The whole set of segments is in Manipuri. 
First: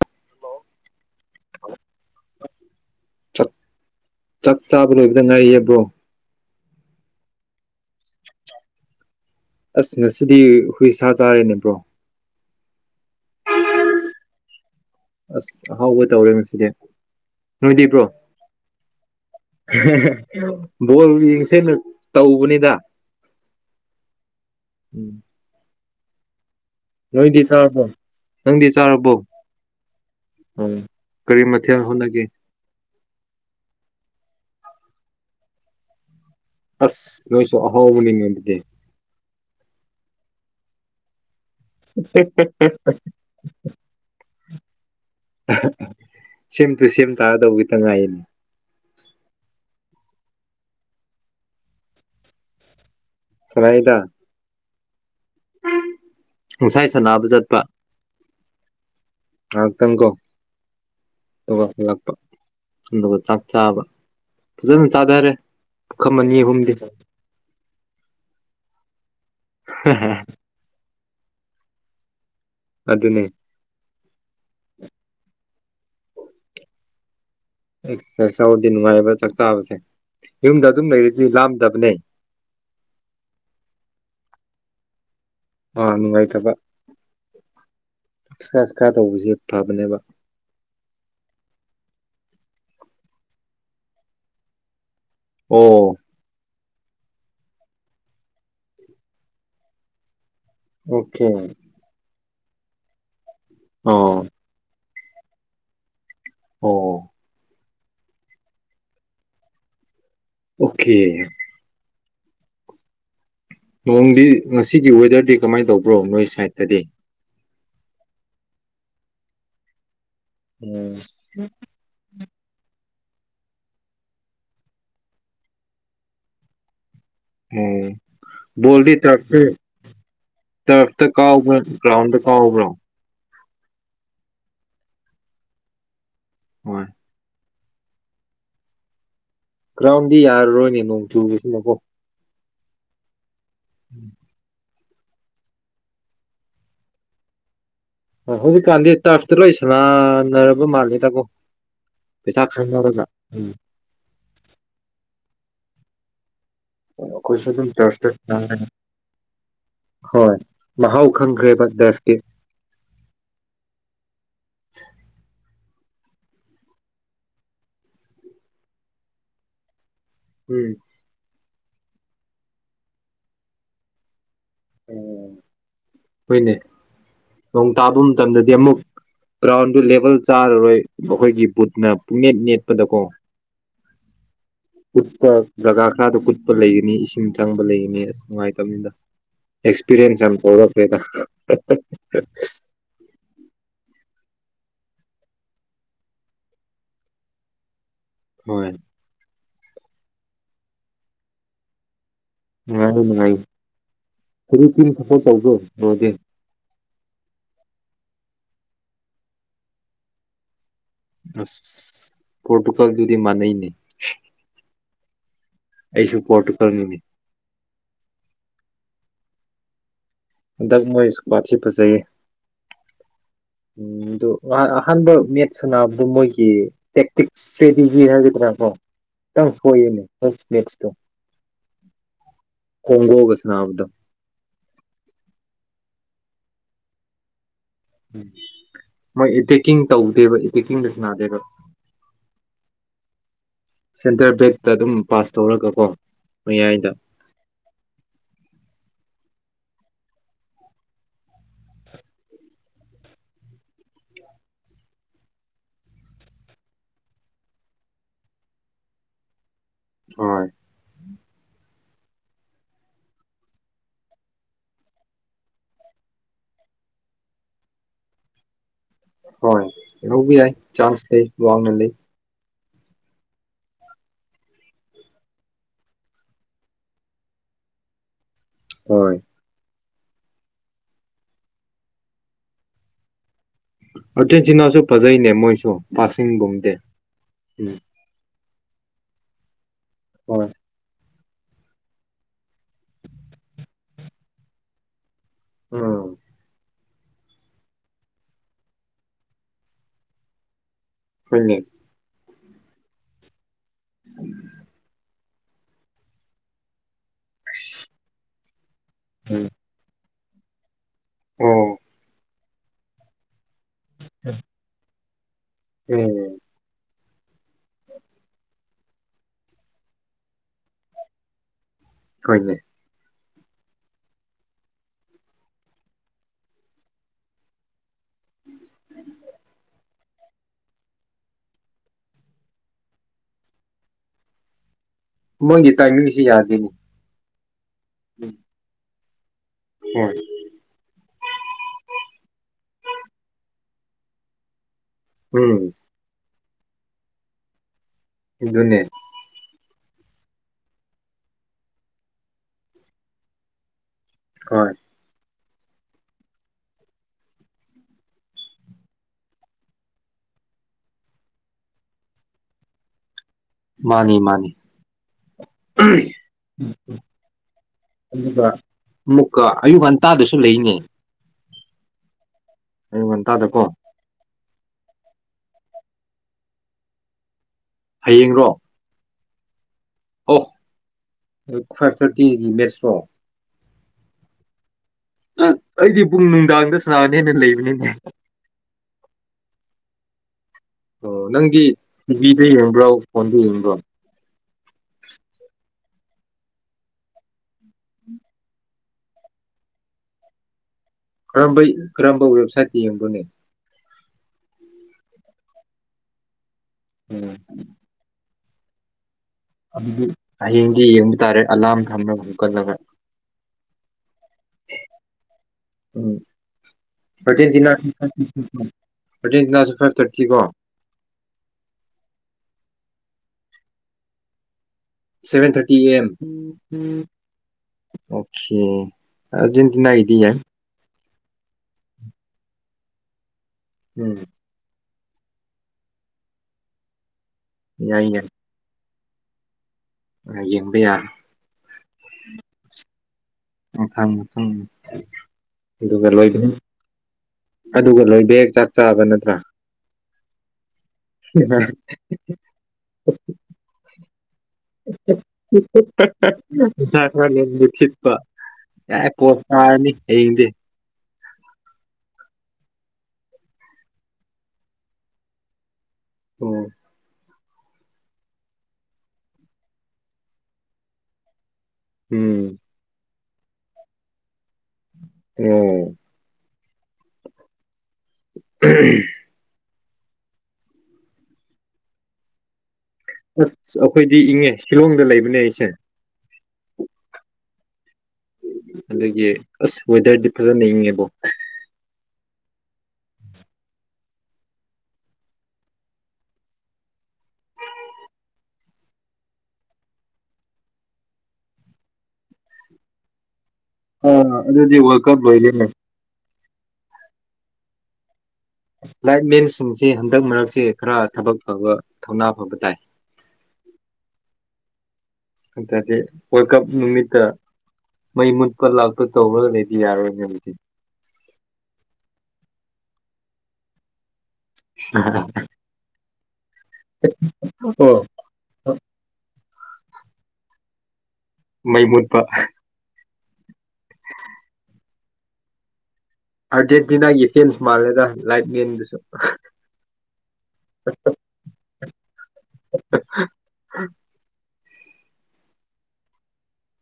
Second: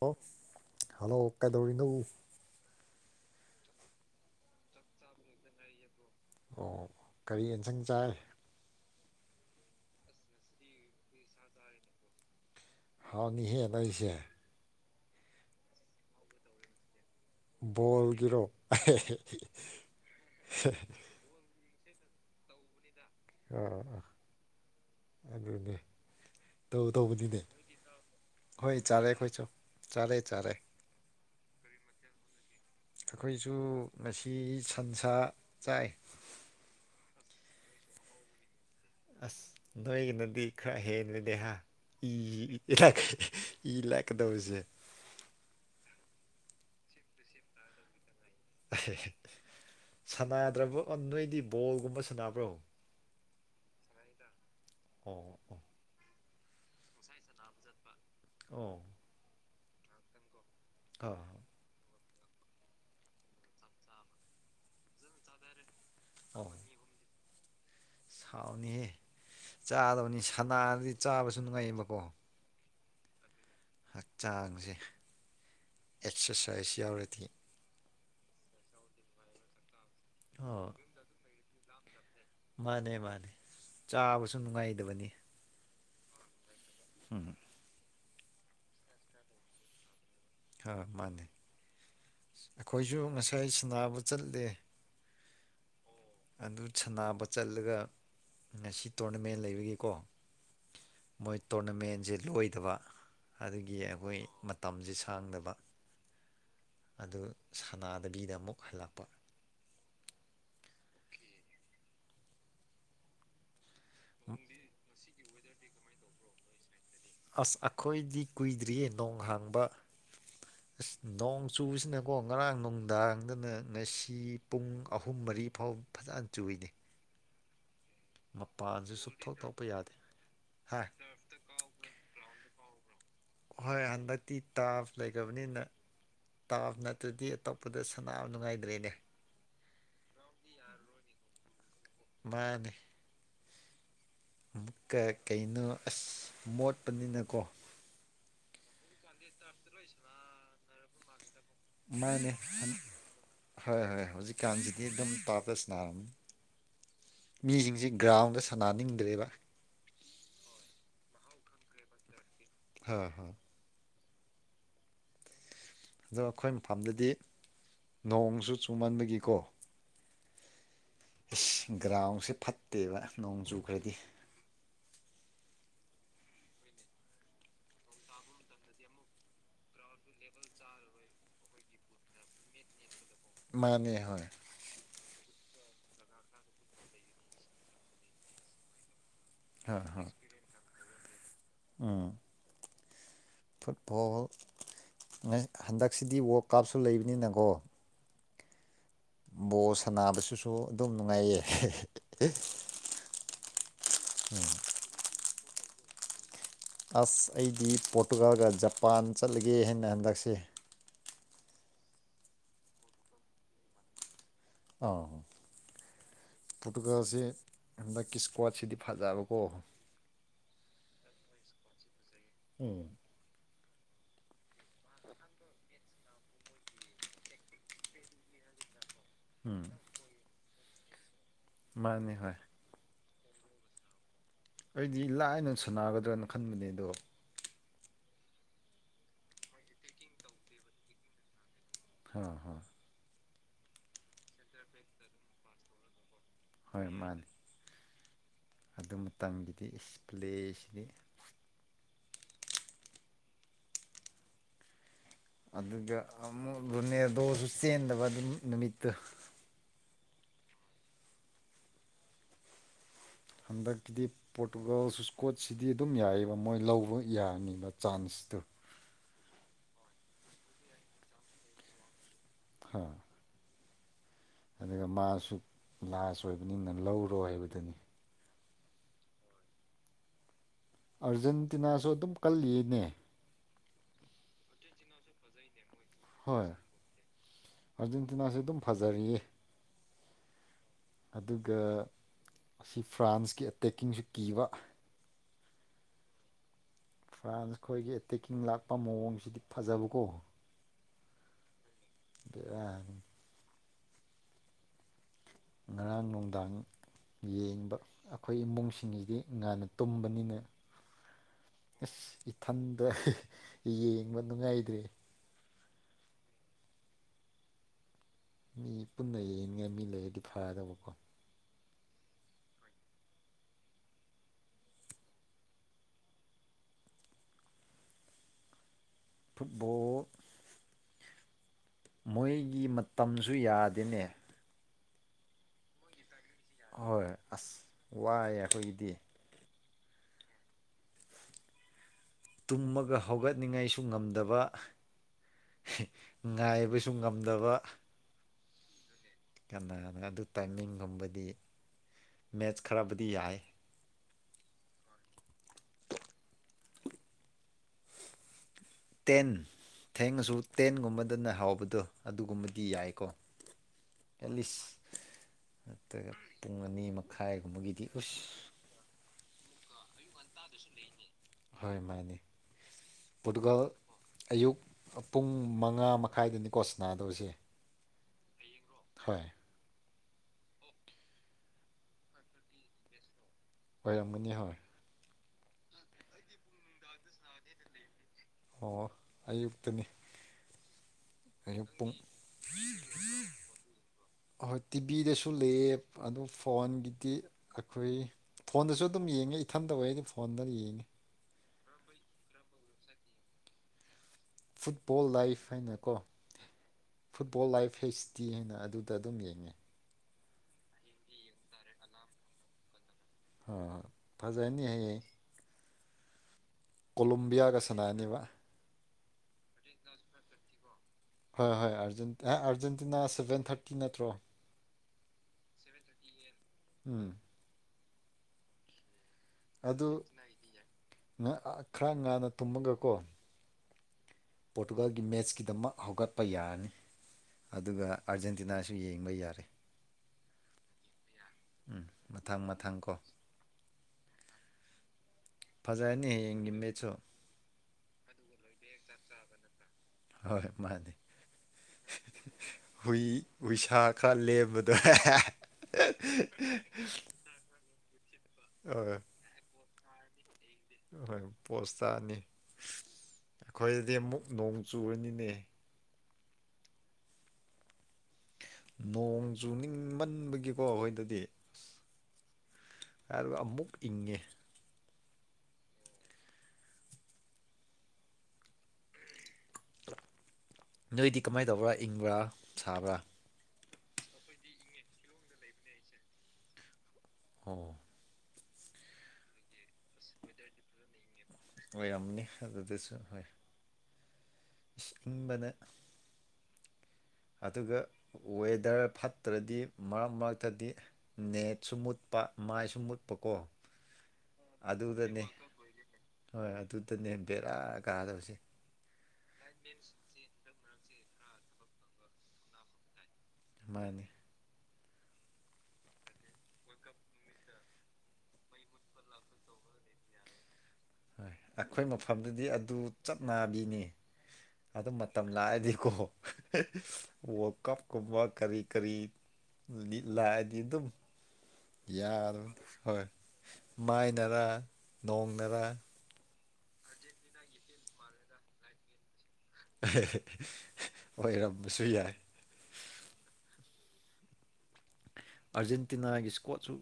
ꯑꯣ ꯍꯜꯂꯣ ꯀꯩꯗꯧꯔꯤꯅꯣ ꯆꯥꯛ ꯆꯥꯛ ꯆꯥꯕ ꯂꯣꯏꯕꯗ ꯉꯥꯏꯔꯤꯌꯦ ꯕ꯭ꯔꯣ ꯑꯣ ꯀꯔꯤ ꯌꯦꯟꯁꯪ ꯆꯥꯏ ꯑꯁ ꯉꯁꯤꯗꯤ ꯍꯨꯏꯁꯥ ꯆꯥꯔꯦꯅꯦ ꯕ꯭ꯔꯣ ꯍꯥꯎꯅꯤꯍꯦ ꯅꯣꯏꯁꯦ ꯑꯁ ꯑꯍꯥꯎꯕ ꯇꯧꯔꯦ ꯉꯁꯤꯗꯤ ꯅꯣꯏꯗꯤ ꯕ꯭ꯔꯣ ꯕꯣꯜꯒꯤꯔꯣ ꯑꯥ ꯕꯣꯜ ꯌꯦꯡꯁꯦꯅ ꯇꯧꯕꯅꯤꯗ ꯑꯥ ꯑꯥ ꯎꯝ ꯑꯗꯨꯅꯤ ꯅꯣꯏꯗꯤ ꯆꯥꯔꯕꯣ ꯅꯪꯗꯤ ꯍꯣꯏ ꯆꯥꯔꯦ ꯆꯥꯔꯕꯣ ꯑꯩꯈꯣꯏꯁꯨ ꯆꯥꯔꯦ ꯆꯥꯔꯦ ꯑꯝ ꯀꯔꯤ ꯃꯊꯦꯜ ꯍꯣꯠꯅꯒꯦ ꯑꯩꯈꯣꯏꯁꯨ ꯉꯁꯤ ꯁꯟꯁꯥ ꯆꯥꯏ ꯑꯁ ꯅꯣꯏꯁꯨ ꯑꯍꯥꯎꯕꯅꯤꯅ ꯑꯗꯨꯗꯤ ꯑꯁ ꯅꯣꯏꯒꯤꯅꯗꯤ ꯈꯔ ꯍꯦꯟꯕꯅꯦ ꯍꯥ ꯏ ꯂꯥꯛꯀꯗꯧꯕꯁꯦ ꯁꯦꯝꯇꯨ ꯁꯦꯝ ꯇꯥꯔꯗꯧꯕ ꯈꯤꯇꯥ ꯉꯥꯢ ꯁꯥꯟꯅꯗ꯭ꯔꯕꯣ ꯅꯣꯏꯗꯤ ꯕꯣꯜꯒꯨꯝꯕ ꯁꯥꯟꯕ꯭ꯔꯣ ꯁꯥꯟꯅꯩꯗ ꯑꯣ ꯑꯣ ꯉꯁꯥꯏ ꯁꯥꯟꯅꯕ ꯆꯠꯄ ꯑꯣ ꯉꯥꯛꯇꯪꯒꯣ ꯑꯥ ꯍꯂꯛꯄ ꯑꯗꯨꯒ ꯆꯥꯛ ꯆꯥꯕ ꯐꯖꯅ ꯆꯥꯊꯔꯦ ꯄꯨꯈꯝ ꯑꯅꯤ ꯑꯣ ꯑꯍꯨꯝꯗꯤ ꯁꯥꯎꯅꯤꯍꯦ ꯆꯥꯗꯕꯅꯤ ꯁꯅꯥꯔꯗꯤ ꯆꯥꯕꯁꯨ ꯅꯨꯡꯉꯥꯏꯌꯦꯕꯀꯣ ꯑꯗꯨꯅꯦ ꯍꯛꯆꯥꯡꯁꯦ ꯑꯦꯛꯁꯔꯁꯥꯏꯁ ꯌꯥꯎꯔꯗꯤ ꯑ ꯑꯁꯧꯗꯤ ꯅꯨꯡꯉꯥꯏꯕ ꯆꯥꯛ ꯆꯥꯕꯁꯦ ꯌꯨꯝꯗ ꯑꯣ ꯑꯗꯨꯝ ꯂꯩꯔꯤꯗꯤ ꯂꯥꯝꯗꯕꯅꯦ ꯃꯥꯅꯦ ꯃꯥꯅꯦ ꯆꯥꯕꯁꯨ ꯅꯨꯡꯉꯥꯏꯗꯕꯅꯤ ꯅꯨꯡꯉꯥꯏꯇꯕ ꯎꯝ ꯑꯦꯛꯁꯔꯁꯥꯏꯁ ꯈꯔ ꯇꯧꯕꯁꯦ ꯐꯕꯅꯦꯕ ꯍꯥ ꯃꯥꯅꯦ ꯑꯩꯈꯣꯏꯁꯨ ꯉꯁꯥꯏ ꯁꯟꯅꯕ ꯆꯠꯂꯦ ꯑꯣ ꯑꯗꯨ ꯁꯅꯕ ꯆꯠꯂꯒ ꯉꯁꯤ ꯇꯣꯔꯅꯃꯦꯟ ꯂꯩꯕꯒꯤꯀꯣ ꯑꯣꯀꯦ ꯃꯣꯏ ꯇꯣꯔꯅꯥꯃꯦꯟꯁꯦ ꯂꯣꯏꯗꯕ ꯑꯗꯨꯒꯤ ꯑꯣ ꯑꯩꯈꯣꯏ ꯃꯇꯝꯁꯦ ꯁꯥꯡꯗꯕ ꯑꯣ ꯑꯗꯨ ꯁꯅꯥꯗꯕꯤꯗ ꯑꯃꯨꯛ ꯍꯜꯂꯛꯄ ꯑꯣꯀꯦ ꯅꯣꯡꯗꯤ ꯉꯁꯤꯒꯤ ꯋꯦꯗꯔꯗꯤ ꯀꯃꯥꯏꯅ ꯇꯧꯕ꯭ꯔꯣ ꯅꯣꯏ ꯁꯥꯏꯠꯇꯗꯤ ꯑꯁ ꯑꯩꯈꯣꯏꯗꯤ ꯀꯨꯏꯗ꯭ꯔꯤꯌꯦ ꯅꯣꯡ ꯍꯥꯡꯕ ꯑꯁ ꯎꯝ ꯅꯣꯡ ꯆꯨꯕꯁꯤꯅ ꯀꯣ ꯉꯔꯥꯡ ꯅꯨꯡꯗꯥꯡꯗꯅ ꯉꯁꯤ ꯄꯨꯡ ꯑꯍꯨꯝ ꯃꯔꯤ ꯐꯥꯎ ꯐꯖꯅ ꯆꯨꯢꯅꯦ ꯎꯝ ꯕꯣꯜꯗꯤ ꯁꯨꯞꯊꯣꯛ ꯇꯔꯐꯇ ꯊꯣꯛꯄ ꯌꯥꯗꯦ ꯍꯥꯏ ꯇꯔꯐꯇ ꯀꯥꯥꯎꯕ꯭ꯔꯣ ꯀ꯭ꯔꯥꯎꯟꯗ ꯀꯥꯎꯕ꯭ꯔꯣ ꯍꯣꯏ ꯍꯟꯗꯛꯇꯤ ꯇꯥꯞ ꯂꯩꯇꯕꯅꯤꯅ ꯇꯥꯞ ꯍꯣꯏ ꯅꯠꯇ꯭ꯔꯗꯤ ꯑꯇꯣꯞ ꯄꯗ ꯁꯅꯥꯕ ꯅꯨꯡꯉꯥꯏꯇ꯭ꯔꯦꯅꯦ ꯒ꯭ꯔꯥꯎꯟꯗꯤ ꯌꯥꯔꯔꯣꯏꯅꯦ ꯅꯣꯡ ꯆꯨꯕꯁꯤꯅꯀꯣ ꯃꯥꯅꯦ ꯎꯝ [inaudible] ꯀꯩ ꯀꯩꯅꯣ ꯑꯁ ꯃꯣꯠꯄꯅꯤꯅꯀꯣ ꯑ ꯍꯧꯖꯤꯛꯀꯥꯟꯗꯤ ꯇꯔꯐꯇ ꯂꯣꯏ ꯁꯥꯟꯅꯔꯕ ꯃꯥꯜꯂꯦ ꯗꯀꯣ ꯃꯥꯅꯦ ꯎꯝ ꯍꯣꯏ ꯍꯣꯏ ꯍꯧꯖꯤꯛꯀꯥꯟꯁꯤꯗꯤ ꯑꯗꯨꯝ ꯇꯔꯐꯇ ꯁꯥꯅꯔꯕꯅꯤ ꯑꯈꯣꯏꯁꯨ ꯑꯗꯨꯝ ꯇꯔꯐꯇ ꯒ꯭ꯔꯥꯎꯟꯗ ꯆꯪꯒꯅꯤ ꯁꯥꯟꯅꯅꯤꯡꯗ꯭ꯔꯦꯕ ꯍꯣꯏ ꯃꯍꯥꯎ ꯈꯪꯈ꯭ꯔꯦꯕ ꯇꯥꯔꯐꯀꯤ ꯍꯣꯢ ꯍꯣꯢ ꯑꯗꯣ ꯑꯩꯈꯣꯏ ꯃꯐꯝꯗꯗꯤ ꯅꯣꯡꯁꯨ ꯆꯨꯃꯟꯕꯒꯤꯀꯣ ꯎꯝ ꯑꯁ ꯒ꯭ꯔꯥꯎꯟꯁꯦ ꯐꯠꯇꯦꯕ ꯅꯣꯡ ꯆꯨꯈ꯭ꯔꯗꯤ ꯍꯣꯏꯅꯦ ꯅꯣꯡ ꯇꯥꯕ ꯃꯇꯝꯗꯗꯤ ꯑꯃꯨꯛ ꯒ꯭ꯔꯥꯎꯟꯗꯨ ꯂꯦꯚꯦꯜ ꯆꯥꯔꯔꯣꯏ ꯑꯈꯣꯏꯒꯤ ꯕꯨꯠꯅ ꯄꯨꯡꯅꯦꯠ ꯅꯦꯠꯄꯗꯀꯣ ꯃꯥꯅꯦ ꯍꯣꯏ ꯀꯨꯠꯄ ꯖꯒꯥ ꯈꯔꯗ ꯀꯨꯠꯄ ꯂꯩꯒꯅꯤ ꯏꯁꯤꯡ ꯆꯪꯕ ꯂꯩꯒꯅꯤ ꯑꯁ ꯅꯨꯡꯉꯥꯏꯇꯝꯅꯤꯗ ꯍꯣꯏ ꯍꯣꯏ ꯑꯦꯛꯁꯄꯤꯔꯤꯌꯦꯟꯁ ꯌꯥꯝ ꯇꯧꯔꯛꯈ꯭ꯔꯦꯗ ꯎꯝ [unintelligible] ꯐꯨꯠꯕꯣꯜ ꯉ ꯍꯟꯗꯛꯁꯤꯗꯤ ꯋꯥꯜ ꯀꯞꯁꯨ ꯂꯩꯕꯅꯤꯅꯒ‌ꯣ ꯍꯣꯏ ꯕꯣꯜ ꯁꯥꯅꯕꯁꯤꯁꯨ ꯑꯗꯨꯝ ꯅꯨꯉꯥꯏꯌꯦ ꯅꯨꯡꯉꯥꯏꯅꯤ ꯅꯨꯡꯉꯥꯏ ꯀꯔꯤ ꯇꯤꯝ ꯁꯄꯣꯔꯠ ꯇꯧꯕꯔ‌ꯣ ꯕ꯭ꯔꯣꯗꯤ ꯑꯁ ꯑꯩꯗꯤ ꯄꯣꯔꯇꯨꯒꯜꯒ ꯖꯄꯥꯟ ꯆꯠꯂꯒꯦ ꯍꯥꯏꯅ ꯍꯟꯗꯛꯁꯦ ꯑꯁ ꯄꯣꯔꯇꯨꯀꯜꯒꯤꯗꯤ ꯃꯥꯅꯩꯅꯦ ꯑꯥꯎ ꯑꯩꯁꯨ ꯄꯣꯔꯇꯨꯒꯜꯅꯤꯅꯦ ꯄꯣꯔꯇꯨꯒꯜꯁꯦ ꯍꯟꯗꯛꯀꯤ ꯏꯁꯀ꯭ꯋꯥꯠꯁꯤꯗꯤ ꯐꯖꯕꯀꯣ ꯍꯟꯗꯛ ꯃꯣꯏ ꯏꯁꯀ꯭ꯋꯥꯠꯁꯤ ꯐꯖꯩꯌꯦ ꯎꯝ ꯎꯝ ꯑꯗꯨ ꯋꯥꯟ ꯑꯥ ꯍꯟꯗꯛ ꯃꯦꯠꯁ ꯁꯥꯅꯕꯗꯨ ꯃꯣꯏ ꯒꯤ ꯇꯦꯛꯇꯤꯛꯁ ꯏꯁꯇ꯭ꯔꯦꯇꯦꯖꯤ ꯍꯥꯏꯒꯗ꯭ꯔꯥ ꯀꯣ ꯈꯤꯇꯪ ꯎꯝ ꯁꯣꯏꯌꯦꯅꯦ ꯅꯁ ꯅꯦꯛꯁꯇ ꯃꯥꯅꯦ ꯍꯣꯏ ꯀꯣꯡꯒꯣꯒ ꯁꯥꯅꯕꯗꯣ ꯑꯩꯗꯤ ꯂꯥꯏꯅ ꯁꯅꯥꯒꯗ꯭ꯔꯅ ꯈꯟꯕꯅꯦ ꯑꯗꯣ ꯎꯝ ꯃꯣꯏ ꯑꯦꯇꯦꯛꯀꯤꯡ ꯇꯧꯗꯦꯕ ꯑꯦꯇꯦꯛꯀꯤꯡꯗ ꯁꯥꯅꯗꯦꯕ ꯍꯥ ꯍꯣꯏ ꯁꯦꯟꯇꯔ ꯕꯦꯛꯇ ꯑꯗꯨꯝ ꯄꯥꯁ ꯇꯧꯔꯒꯀꯣ ꯍꯣꯏ ꯃꯌꯥꯏꯗ ꯃꯥꯅꯤ ꯑꯗꯨ ꯃꯇꯝꯒꯤꯗꯤ ꯏꯁ ꯄ꯭ꯂꯦꯁꯤꯗꯤ ꯑꯗꯨꯒ ꯑꯃꯨꯛ ꯔꯨꯅꯦꯜꯗꯣꯁꯨ ꯆꯦꯟꯗꯕ ꯑꯗꯨ ꯅꯨꯃꯤꯠꯇꯨ ꯍꯣꯏ ꯍꯟꯗꯛꯀꯤꯗꯤ ꯄꯣꯔꯇꯨꯒꯥꯜ ꯁꯨꯁꯀꯣꯠꯁꯤꯗꯤ ꯑꯗꯨꯝ ꯌꯥꯏꯑꯦꯕ ꯃꯣꯏ ꯂꯧꯕ ꯌꯥꯅꯤꯕ ꯆꯥꯟꯁꯇꯨ ꯍꯣꯏ ꯂꯧꯕ ꯌꯥꯏ ꯆꯥꯟꯁ ꯂꯩ ꯋꯥꯡꯅ ꯂꯩ ꯍꯥꯥ ꯑꯗꯨꯒ ꯃꯥꯁꯨ ꯂꯥꯁ ꯑꯣꯏꯕꯅꯤꯅ ꯂꯧꯔꯣ ꯍꯥꯏꯕꯗꯨꯅꯤ ꯍꯣꯏ ꯑꯔꯖꯦꯟꯇꯤꯅꯥꯁꯨ ꯑꯗꯨꯝ ꯀꯜꯂꯤꯌꯦꯅꯦ ꯑꯔꯖꯦꯟꯇꯤꯅꯥꯁꯨ ꯐꯖꯩꯅꯦ ꯃꯣꯏꯁꯨ ꯍꯣꯏ ꯄꯥꯁꯤꯡꯒꯨꯝꯗꯤ ꯎꯝ ꯑꯔꯖꯦꯟꯇꯤꯅꯥꯁꯦ ꯑꯗꯨꯝ ꯐꯖꯔꯤꯌꯦ ꯍꯣꯏ ꯑꯗꯨꯒ ꯑꯁꯤ ꯐ꯭ꯔꯥꯟꯁꯀꯤ ꯑꯦꯇꯦꯛꯀꯤꯡꯁꯨ ꯀꯤꯕ ꯎꯝ ꯐ꯭ꯔꯥꯟꯁ ꯈꯣꯏꯒꯤ ꯑꯦꯇꯦꯛꯀꯤꯡ ꯂꯥꯛꯄ ꯃꯑꯣꯡꯁꯤꯗꯤ ꯐꯖꯕꯀꯣ ꯍꯣꯏꯅꯦ ꯕꯦꯔꯥꯅꯤ [inaudible] ꯉꯔꯥꯡ ꯅꯨꯡꯗꯥꯡ ꯌꯦꯡꯕ ꯑꯈꯣꯏ ꯏꯃꯨꯡꯁꯤꯡꯒꯤꯗꯤ ꯎꯝ ꯉꯟꯅ ꯇꯨꯝꯕꯅꯤꯅ [unintelligible] ꯑꯁ ꯏꯊꯟꯗ ꯌꯦꯡꯕ ꯅꯨꯡꯉꯥꯏꯗ꯭ꯔꯦ [unintelligible] ꯃꯤ ꯄꯨꯟꯅ ꯌꯦꯡꯅꯤꯉꯥꯏ ꯃꯤ ꯂꯩꯔꯗꯤ ꯐꯗꯧꯕꯀꯣ ꯍꯣꯏꯅꯦ [inaudible] ꯐꯨꯠꯕꯣꯜ ꯃꯣꯏꯒꯤ ꯃꯇꯝꯁꯨ ꯌꯥꯗꯦꯅꯦ ꯃꯣꯏꯒꯤ ꯇꯥꯏꯃꯤꯡꯁꯤ ꯌꯥꯗꯦꯅꯤ ꯍꯣꯏ ꯑꯁ ꯋꯥꯏꯑꯦ ꯑꯈꯣꯏꯒꯤꯗꯤ ꯍꯣꯏ ꯇꯨꯝꯃꯒ ꯍꯧꯒꯠꯅꯤꯡꯉꯥꯏꯁꯨ ꯉꯝꯗꯕ ꯎꯝ ꯉꯥꯏꯕꯁꯨ ꯉꯝꯗꯕ ꯑꯗꯨꯅꯦ ꯀꯅꯥꯅ ꯑꯗꯨ ꯇꯥꯏꯃꯤꯡ ꯉꯝꯕꯗꯤ ꯃꯦꯠꯁ ꯈꯔꯕꯨꯗꯤ ꯌꯥꯏ ꯍꯣꯏ ꯇꯦꯟ ꯊꯦꯡꯉꯁꯨ ꯇꯦꯟꯒꯨꯝꯕꯗꯅ ꯍꯥꯎꯕꯗꯣ ꯑꯗꯨꯒꯨꯝꯕꯗꯤ ꯌꯥꯏꯀꯣ ꯃꯥꯅꯤ ꯃꯥꯅꯤ ꯑꯦꯠꯂꯤꯁ ꯅꯠꯇ꯭ꯔꯒ ꯄꯨꯡ ꯑꯅꯤ ꯃꯈꯥꯏꯒꯨꯝꯕꯒꯤꯗꯤ ꯎꯁ ꯑꯗꯨꯒ ꯑꯃꯨꯛꯀ ꯑꯌꯨꯛ ꯉꯟ ꯍꯣꯏ ꯃꯥꯅꯦ ꯑꯌꯨꯛ ꯄꯣꯔꯇꯨꯒꯜ ꯉꯟꯇꯥꯗꯀꯣ ꯑꯌꯨꯛ ꯄꯨꯡ ꯃꯉꯥ ꯃꯈꯥꯏꯗꯅꯤꯀꯣ ꯁꯅꯥꯗꯣꯏꯁꯦ ꯍꯌꯦꯡꯔꯣ ꯍꯣꯏ ꯑꯣ ꯗꯨ ꯐ꯭ꯋꯥꯥꯏꯚ ꯊꯥꯔꯇꯤꯒꯤꯗꯤ ꯃꯦꯠꯁꯔꯣ ꯑꯣꯏꯔꯝꯒꯅꯤ ꯍꯣꯏ ꯑ ꯑꯩꯗꯤ ꯄꯨꯡ ꯅꯨꯡꯗꯥꯡꯗ ꯁꯅꯥꯒꯅꯦꯅ ꯂꯩꯕꯅꯤꯅꯦ ꯑꯣ ꯑꯌꯨꯛꯇꯅꯤ ꯑꯣ ꯅꯪꯗꯤ ꯑꯌꯨꯛ ꯄꯨꯡ ꯇꯤꯚꯤꯗ ꯌꯦꯡꯕ꯭ꯔꯣ ꯐꯣꯟꯗ ꯌꯦꯡꯕ꯭ꯔꯣ ꯑꯍꯣꯏ ꯇꯤꯚꯤꯗꯁꯨ ꯂꯩꯌꯦ ꯑꯗꯨ ꯐꯣꯟꯒꯤꯗꯤ ꯑꯈꯣꯏ ꯐꯣꯟꯗꯁꯨ ꯗꯨꯝ ꯌꯦꯡꯉꯦ ꯏꯊꯟꯇ ꯑꯣꯏꯗꯤ ꯐꯣꯟꯗ ꯌꯦꯡꯉꯤ ꯀꯔꯝꯕꯩ ꯀꯔꯝꯕ ꯋꯦꯕꯁꯥꯏꯠꯇ ꯌꯦꯡꯕ꯭ꯔꯥꯅꯦ ꯐꯨꯠꯕꯣꯜ ꯂꯥꯏꯐ ꯍꯥꯏꯅꯀꯣ ꯎꯝ ꯐꯨꯠꯕꯣꯜ ꯂꯥꯏꯐ ꯍꯩꯁ ꯇꯤ ꯍꯥꯏꯅ ꯑꯗꯨꯗ ꯑꯗꯨꯝ ꯌꯦꯡꯉꯦ ꯑꯗꯨꯗꯤ ꯍꯌꯦꯡꯗꯤ ꯌꯦꯡꯕ ꯇꯥꯔꯦ ꯑꯂꯥꯔꯝ ꯊꯝꯔꯒ ꯍꯧꯒꯠꯂꯒ ꯍꯣ ꯍꯣꯏ ꯐꯖꯅꯤ ꯍꯌꯦꯡ ꯎꯝ ꯀꯣꯂꯣꯝꯕꯤꯌꯥꯒ ꯑꯥꯔꯖꯦꯟꯇꯤꯅꯁꯨ ꯁꯥꯟꯅꯅꯦꯕ [unintelligible] ꯑꯥꯔꯖꯦꯟꯇꯤꯅꯥꯁꯨ ꯐꯥꯏꯕ ꯊꯥꯔꯇꯤ ꯀꯣ ꯍꯣꯏ ꯍꯣꯏ ꯑꯥꯔꯖꯦꯟ ꯑꯩ ꯑꯥꯔꯖꯦꯟꯇꯤꯅꯥ ꯁꯚꯦꯟ ꯊꯥꯔꯇꯤ ꯅꯠꯇ꯭ꯔꯣ seven thirty A M um okay ꯑꯗꯨ ꯑꯥꯔꯖꯦꯟꯇꯤꯅꯥꯒꯤꯗꯤ ꯌꯥꯏ ꯉ ꯑꯥ ꯈꯔ ꯉꯥꯟꯟꯅ ꯇꯨꯝꯃꯒꯀꯣ ꯎꯝ ꯄꯣꯔꯇꯨꯒꯥꯜꯒꯤ ꯃꯦꯠꯆꯀꯤꯗꯃꯛ ꯍꯧꯒꯠꯄ ꯌꯥꯔꯅꯤ ꯑꯗꯨꯒ ꯌꯥꯏ ꯑꯥꯔꯖꯦꯟꯇꯤꯅꯥꯁꯨ ꯌꯦꯡꯕ ꯌꯥꯔꯦ ꯑ ꯌꯦꯡꯕ ꯌꯥ ꯎꯝ ꯃꯊꯪ ꯃꯊꯪ ꯀꯣ ꯎꯝ ꯃꯊꯪ ꯃꯊꯪ ꯐꯖꯔꯅꯤ ꯑꯗꯨꯒ ꯂꯣꯏꯗ ꯍꯌꯦꯡꯒꯤ ꯃꯦꯠꯁꯨ ꯑꯗꯨꯒ ꯂꯣꯏꯕꯦꯛ [unintelligible] ꯍꯣꯏ ꯃꯥꯟꯅꯦ [unintelligible] ꯍꯨꯏ ꯍꯨꯏꯁꯥ ꯈꯔ ꯂꯦꯝꯕꯗꯣ [unintelligible] ꯁꯤꯄ ꯍꯣꯏ ꯌꯥ ꯀꯣꯜ ꯇꯔꯅꯤ ꯍꯌꯦꯛꯗꯤ ꯍꯣꯏ ꯄꯣꯁ ꯇꯛꯑꯅꯤ ꯑꯩꯈꯣꯏꯗꯗꯤ ꯑꯃꯨꯛ ꯅꯣꯡ ꯆꯨꯔꯅꯤꯅꯦ ꯑꯣ ꯅꯣꯡ ꯆꯨ ꯅꯤꯡꯃꯟꯕꯒꯤꯀꯣ ꯑꯩꯈꯣꯏꯗꯗꯤ ꯎꯝ ꯍꯥꯏꯒ ꯑꯃꯨꯛ ꯏꯪꯉꯦ ꯎꯝ [unintelligible] ꯅꯣꯏꯗꯤ ꯀꯃꯥꯏꯅ ꯇꯧꯕ꯭ꯔꯥ ꯏꯪꯕ꯭ꯔꯥ ꯁꯥꯕ꯭ꯔꯥ ꯑꯁ ꯑꯩꯈꯣꯏꯗꯤ ꯏꯪꯉꯦ ꯁꯤꯂꯣꯡꯗ ꯂꯩꯕꯅꯦ ꯑꯩꯁꯦ ꯑꯥ ꯑꯗꯨꯗꯒꯤ ꯑꯁ ꯋꯦꯗꯔꯗꯤ ꯐꯖꯅ ꯢꯉꯦꯕꯣ ꯑꯣꯏꯔꯝꯅꯤ ꯑꯗꯨꯗꯁꯨ ꯍꯣꯏ ꯏꯟꯕꯅ ꯑꯗꯨꯒ ꯋꯦꯗꯔ ꯐꯠꯇ꯭ꯔꯗꯤ ꯃꯔꯛ ꯃꯔꯛꯇꯗꯤ ꯅꯦꯠꯁꯨ ꯃꯨꯠꯄ ꯃꯥꯏꯁꯨ ꯃꯨꯠꯄꯀꯣ ꯑ ꯑꯗꯨꯗꯤ ꯋꯥꯜꯀꯞ ꯑꯗꯨꯗꯅꯦ ꯂꯣꯏꯔꯦꯅꯦ ꯍꯣꯏ ꯑꯗꯨꯗꯅꯦ ꯕꯦꯔꯥ ꯀꯥꯗꯧꯁꯦ ꯂꯥꯏꯠꯃꯦꯟꯁꯤꯡꯁꯤ ꯍꯟꯗꯛ ꯃꯔꯛꯁꯤ ꯈꯔ ꯊꯕꯛ ꯐꯕ ꯊꯧꯅꯥ ꯐꯕ ꯇꯥꯏ ꯃꯥꯅꯤ ꯅꯠꯇꯔꯗꯤ ꯋꯥꯔꯜ ꯀꯞ ꯅꯨꯃꯤꯠꯇ ꯃꯩ ꯃꯨꯠꯄ ꯂꯥꯛꯄ ꯇꯧꯔꯒ ꯂꯩꯗꯤ ꯌꯥꯔꯣꯏꯅꯦ ꯑꯗꯨꯗꯤ ꯍꯣꯏ ꯑꯩꯈꯣꯏ ꯃꯐꯝꯗꯗꯤ ꯑꯗꯨ ꯆꯠꯅꯥꯕꯤꯅꯤ ꯑꯗꯨ ꯃꯇꯝ ꯂꯥꯛꯑꯗꯤꯀꯣ ꯋꯥꯔꯜ ꯑꯣ ꯀꯞꯀꯨꯝꯕ ꯀꯔꯤ ꯀꯔꯤꯂꯤ ꯂꯥꯛ ꯑꯗꯤ ꯑꯗꯨ ꯃꯩ ꯃꯨꯠꯄ ꯌꯥꯔꯣꯏ ꯍꯣꯏ ꯃꯥꯏꯅꯔꯥ ꯅꯣꯡꯅꯔꯥ ꯑꯥꯔꯖꯦꯟꯇꯤꯅꯥꯒꯤ ꯐꯦꯟꯁ ꯃꯥꯜꯂꯦꯗ ꯂꯥꯏꯠꯃꯦꯟꯗꯨꯁꯨ ꯑꯣꯏꯔꯝꯕꯁꯨ ꯌꯥꯏ [unintelligible] ꯑꯥꯔꯖꯦꯟꯇꯤꯅꯥꯒꯤ ꯏꯁꯀꯣꯠꯁꯨ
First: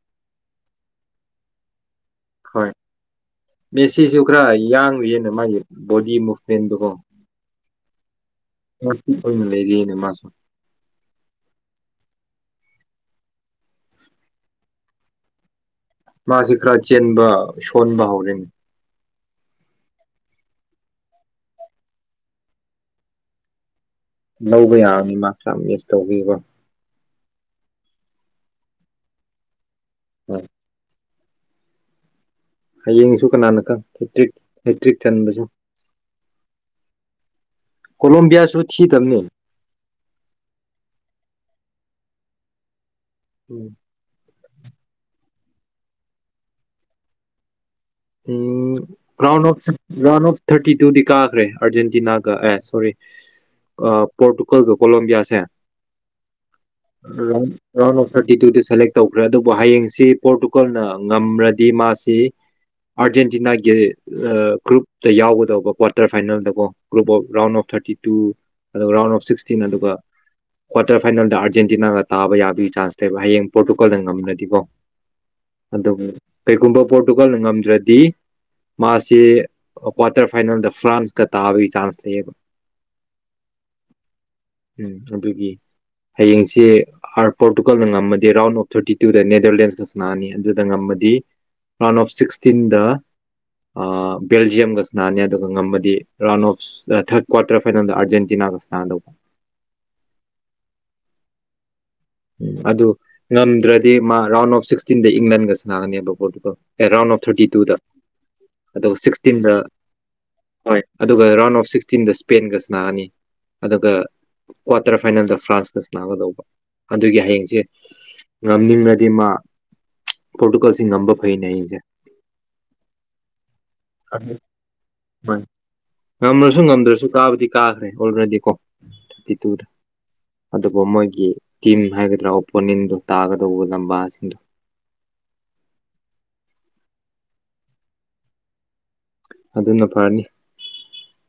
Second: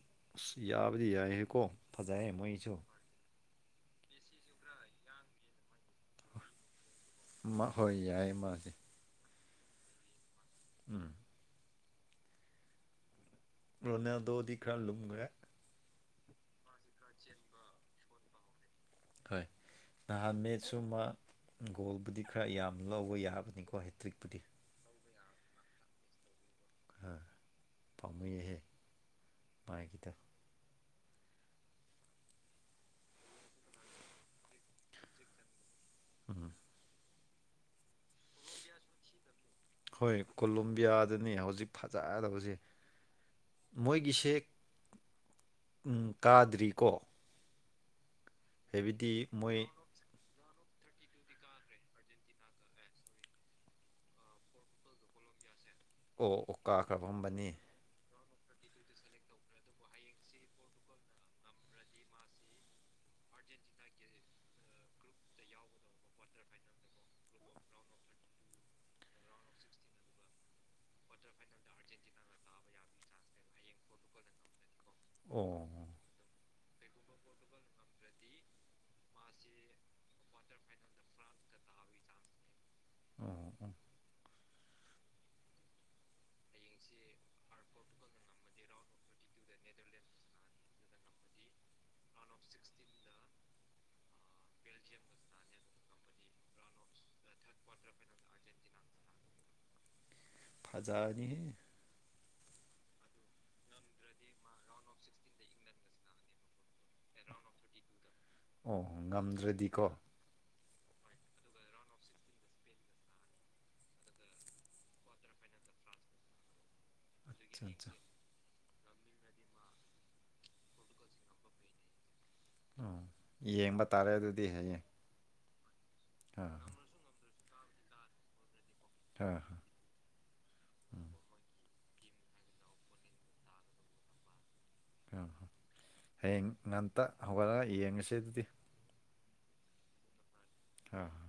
ꯌꯥꯕꯗꯤ ꯌꯥꯏꯍꯀꯣ ꯐꯖꯩꯑꯦ ꯍꯣꯏ ꯃꯣꯏꯁꯨ ꯃꯦꯁꯤꯁꯨ ꯈꯔ ꯌꯥꯡꯏꯅ ꯃꯥꯒꯤ ꯕꯣꯗꯤ ꯃꯨꯚꯃꯦꯟꯗꯣ ꯃꯥ ꯍꯣꯏ ꯌꯥꯏꯑꯦ ꯃꯥꯗꯤ [unintelligible] ꯂꯩꯔꯤꯅꯦ ꯃꯥꯁꯨ ꯎꯝ ꯂꯣꯅꯥꯜꯗꯣꯗꯤ ꯈꯔ ꯂꯨꯝꯈꯔꯦ ꯃꯥꯁꯤ ꯈꯔ ꯆꯦꯟꯕ ꯁꯣꯟꯕ ꯍꯧꯔꯅꯦ ꯍꯣꯏ ꯅꯍꯥꯟ ꯃꯦꯠ ꯁꯨꯃꯥ ꯒꯣꯜꯕꯨꯗꯤ ꯈꯔ ꯌꯥꯝ ꯂꯧꯕ ꯌꯥꯕꯅꯤꯀꯣ ꯍꯦꯇ꯭ꯔꯤꯛꯄꯨ ꯂꯧꯕ ꯌꯥꯔꯅꯤ ꯃꯥ ꯈꯔꯥ ꯃꯤꯁ ꯇꯧꯒꯤꯀꯣ ꯑꯥ ꯄꯥꯝꯃꯨꯏꯍꯦ ꯃꯥꯒꯤꯗꯣ ꯍꯣꯏ ꯍꯌꯦꯡꯁꯨ ꯀꯅꯥꯅꯀꯥꯟ ꯍꯦꯛꯇ꯭ꯔꯤꯛ ꯍꯦꯛꯇ꯭ꯔꯤꯛ ꯆꯟꯕꯁꯨ ꯑꯥ ꯀꯣꯂꯣꯝꯕꯤꯌꯥꯁꯨ ꯊꯤꯗꯕꯅꯦ ꯍꯣꯏ ꯀꯣꯂꯣꯝꯕꯤꯌꯥꯗꯨꯅꯦ ꯍꯧꯖꯤꯛ ꯐꯖꯗꯕꯁꯤ ꯎꯝ ꯃꯣꯏꯒꯤꯁꯦ ꯎꯝ ꯀꯥꯗ꯭ꯔꯤꯀꯣ ꯎꯝ ꯍꯥꯏꯕꯗꯤ ꯔꯥꯎꯟ ꯃꯣꯏ ꯑꯣꯐ ꯔꯥꯎꯟ ꯑꯣꯐ ꯊꯥꯔꯇꯤ ꯇꯨꯗꯤ ꯀꯥꯈ꯭ꯔꯦ ꯑꯥꯔꯖꯦꯟꯇꯤꯅꯥꯒ ꯑꯦ ꯁꯣꯔꯤ ꯄꯣꯔꯇꯨꯒꯜ ꯒ ꯀꯣꯂꯣꯝꯕꯤꯌꯥꯁꯦ ꯑꯣ ꯑꯣ ꯀꯥꯈ꯭ꯔ ꯐꯕꯅꯦ ꯔꯥꯎꯟ ꯑꯣꯐ ꯊꯥꯔꯇꯤ ꯇꯨꯗ ꯁꯦꯂꯦꯛ ꯇꯧꯈ꯭ꯔꯦ ꯑꯗꯨꯕꯨ ꯍꯌꯦꯡꯁꯤ ꯄꯣꯔꯇꯨꯒꯜꯅ ꯉꯝꯔꯗꯤ ꯃꯥꯁꯤ ꯑꯥꯔꯖꯦꯟꯇꯤꯅꯥꯒꯤ ꯒ꯭ꯔꯨꯞꯇ ꯌꯥꯎꯒꯗꯧꯕ ꯀ꯭ꯋꯥꯇꯔ ꯐꯥꯏꯅꯦꯜꯗꯀꯣ group of round of thirty two ꯑꯗꯨꯒ ꯔꯥꯎꯟ ꯑꯣꯐ ꯁꯤꯛꯁꯇꯤꯟ ꯑꯗꯨꯒ ꯀ꯭ꯋꯥꯇꯔ ꯐꯥꯏꯅꯦꯜꯗ ꯑꯥꯔꯖꯦꯟꯇꯤꯅꯥꯒ ꯇꯥꯕ ꯌꯥꯕꯒꯤ ꯆꯥꯟꯁ ꯂꯩꯕ ꯍꯌꯦꯡ ꯄꯣꯔꯇꯨꯒꯥꯜꯅ ꯉꯝꯔꯗꯤꯀꯣ ꯑꯣ ꯑꯗꯨꯝ ꯀꯩꯒꯨꯝꯕ ꯄꯣꯔꯇꯨꯒꯜꯅ ꯉꯝꯗ꯭ꯔꯗꯤ ꯃꯥꯁꯤ ꯀ꯭ꯋꯥꯇꯔ ꯐꯥꯏꯅꯦꯜꯗ ꯐ꯭ꯔꯥꯟꯁꯀ ꯇꯥꯕꯒꯤ ꯆꯥꯟꯁ ꯂꯩꯌꯦꯕ ꯑꯣ ꯑꯣ ꯎꯝ ꯑꯗꯨꯒꯤ ꯍꯌꯦꯡꯁꯦ ꯄꯣꯔꯇꯨꯒꯜꯅ ꯉꯝꯃꯗꯤ ꯔꯥꯎꯟ ꯑꯣꯐ ꯊꯥꯔꯇꯤ ꯇꯨꯗ ꯅꯦꯗꯔꯂꯦꯟꯁꯀ ꯁꯅꯥꯒꯅꯤ ꯑꯗꯨꯗ ꯉꯝꯃꯗꯤ ꯔꯥꯎꯟ ꯑꯣꯐ ꯁꯤꯛꯁꯇꯤꯟꯗ ꯑꯥ ꯕꯦꯜꯖꯤꯌꯝꯒ ꯁꯅꯥꯅꯤ ꯑꯗꯨꯒ ꯉꯝꯃꯗꯤ ꯔꯥꯎꯟ ꯑꯣꯐ ꯊꯔꯗ ꯀ꯭ꯋꯥꯔꯇꯔ ꯐꯥꯏꯅꯦꯜꯗ ꯑꯔꯖꯦꯟꯇꯤꯅꯥꯒ ꯁꯥꯟꯗꯧꯕ ꯐꯖꯥꯅꯤꯍꯦ ꯑꯗꯨ ꯉꯝꯗ꯭ꯔꯗꯤ ꯃꯥ ꯔꯥꯎꯟ ꯑꯣꯐ ꯁꯤꯛꯁꯇꯤꯟꯗ ꯏꯪꯂꯟꯒ ꯁꯥꯟꯒꯅꯦꯕ ꯄꯣꯔꯇꯨꯒꯜ ꯑꯦ ꯔꯥꯎꯟ ꯑꯣꯐ ꯊꯥꯔꯇꯤ ꯇꯨꯗ ꯑꯣ ꯑꯗꯨꯒ ꯁꯤꯛꯁꯇꯤꯟꯗ ꯉꯝꯗ꯭ꯔꯗꯤꯀꯣ ꯍꯣꯏ ꯑꯗꯨꯒ ꯔꯥꯎꯟ ꯑꯣꯐ ꯁꯤꯛꯁꯇꯤꯟꯗ ꯏꯁꯄꯦꯟꯒ ꯁꯅꯒꯅꯤ ꯑꯗꯨꯒ ꯀ꯭ꯋꯥꯇꯔ ꯐꯥꯏꯅꯦꯜꯗ ꯐ꯭ꯔꯥꯟꯁꯀ ꯁꯥꯟꯒꯗꯧꯕ ꯑꯗꯨꯒꯤ ꯍꯌꯦꯡꯁꯦ ꯑꯆꯥ ꯑꯆꯥ ꯉꯝꯅꯤꯡꯉꯗꯤ ꯃꯥ ꯄꯣꯔꯇꯨꯒꯜꯁꯤ ꯉꯝꯕ ꯐꯩꯅꯦ ꯍꯌꯦꯡꯁꯦ ꯎꯝ ꯌꯦꯡꯕ ꯇꯥꯔꯦ ꯑꯗꯨ- ꯑꯗꯨꯗꯤ ꯍꯌꯦꯡ ꯍꯣꯏ ꯉꯝꯃꯁꯨ ꯑꯥ ꯉꯝꯗ꯭ꯔꯁꯨ ꯀꯥꯕꯗꯤ ꯀꯥꯈ꯭ꯔꯦ ꯑꯣꯜꯔꯦꯗꯤ ꯀꯣ ꯍꯣꯏ ꯊꯔꯇꯤ ꯍꯣꯏ ꯇꯨꯗ ꯑꯗꯨꯕꯨ ꯎꯝ ꯃꯣꯏꯒꯤ ꯇꯤꯝ ꯍꯥꯏꯒꯗ꯭ꯔꯥ ꯑꯣꯄꯣꯅꯦꯟꯗꯣ ꯇꯥꯒꯗꯧꯕ ꯂꯝꯕꯥꯁꯤꯡꯗꯣ ꯎꯝ ꯍꯌꯦꯡ ꯉꯟꯇ ꯍꯧꯒꯠꯔꯒ ꯌꯦꯡꯉꯁꯦ ꯑꯗꯨꯗꯤ ꯑꯗꯨꯅ ꯐꯔꯅꯤ ꯑꯧ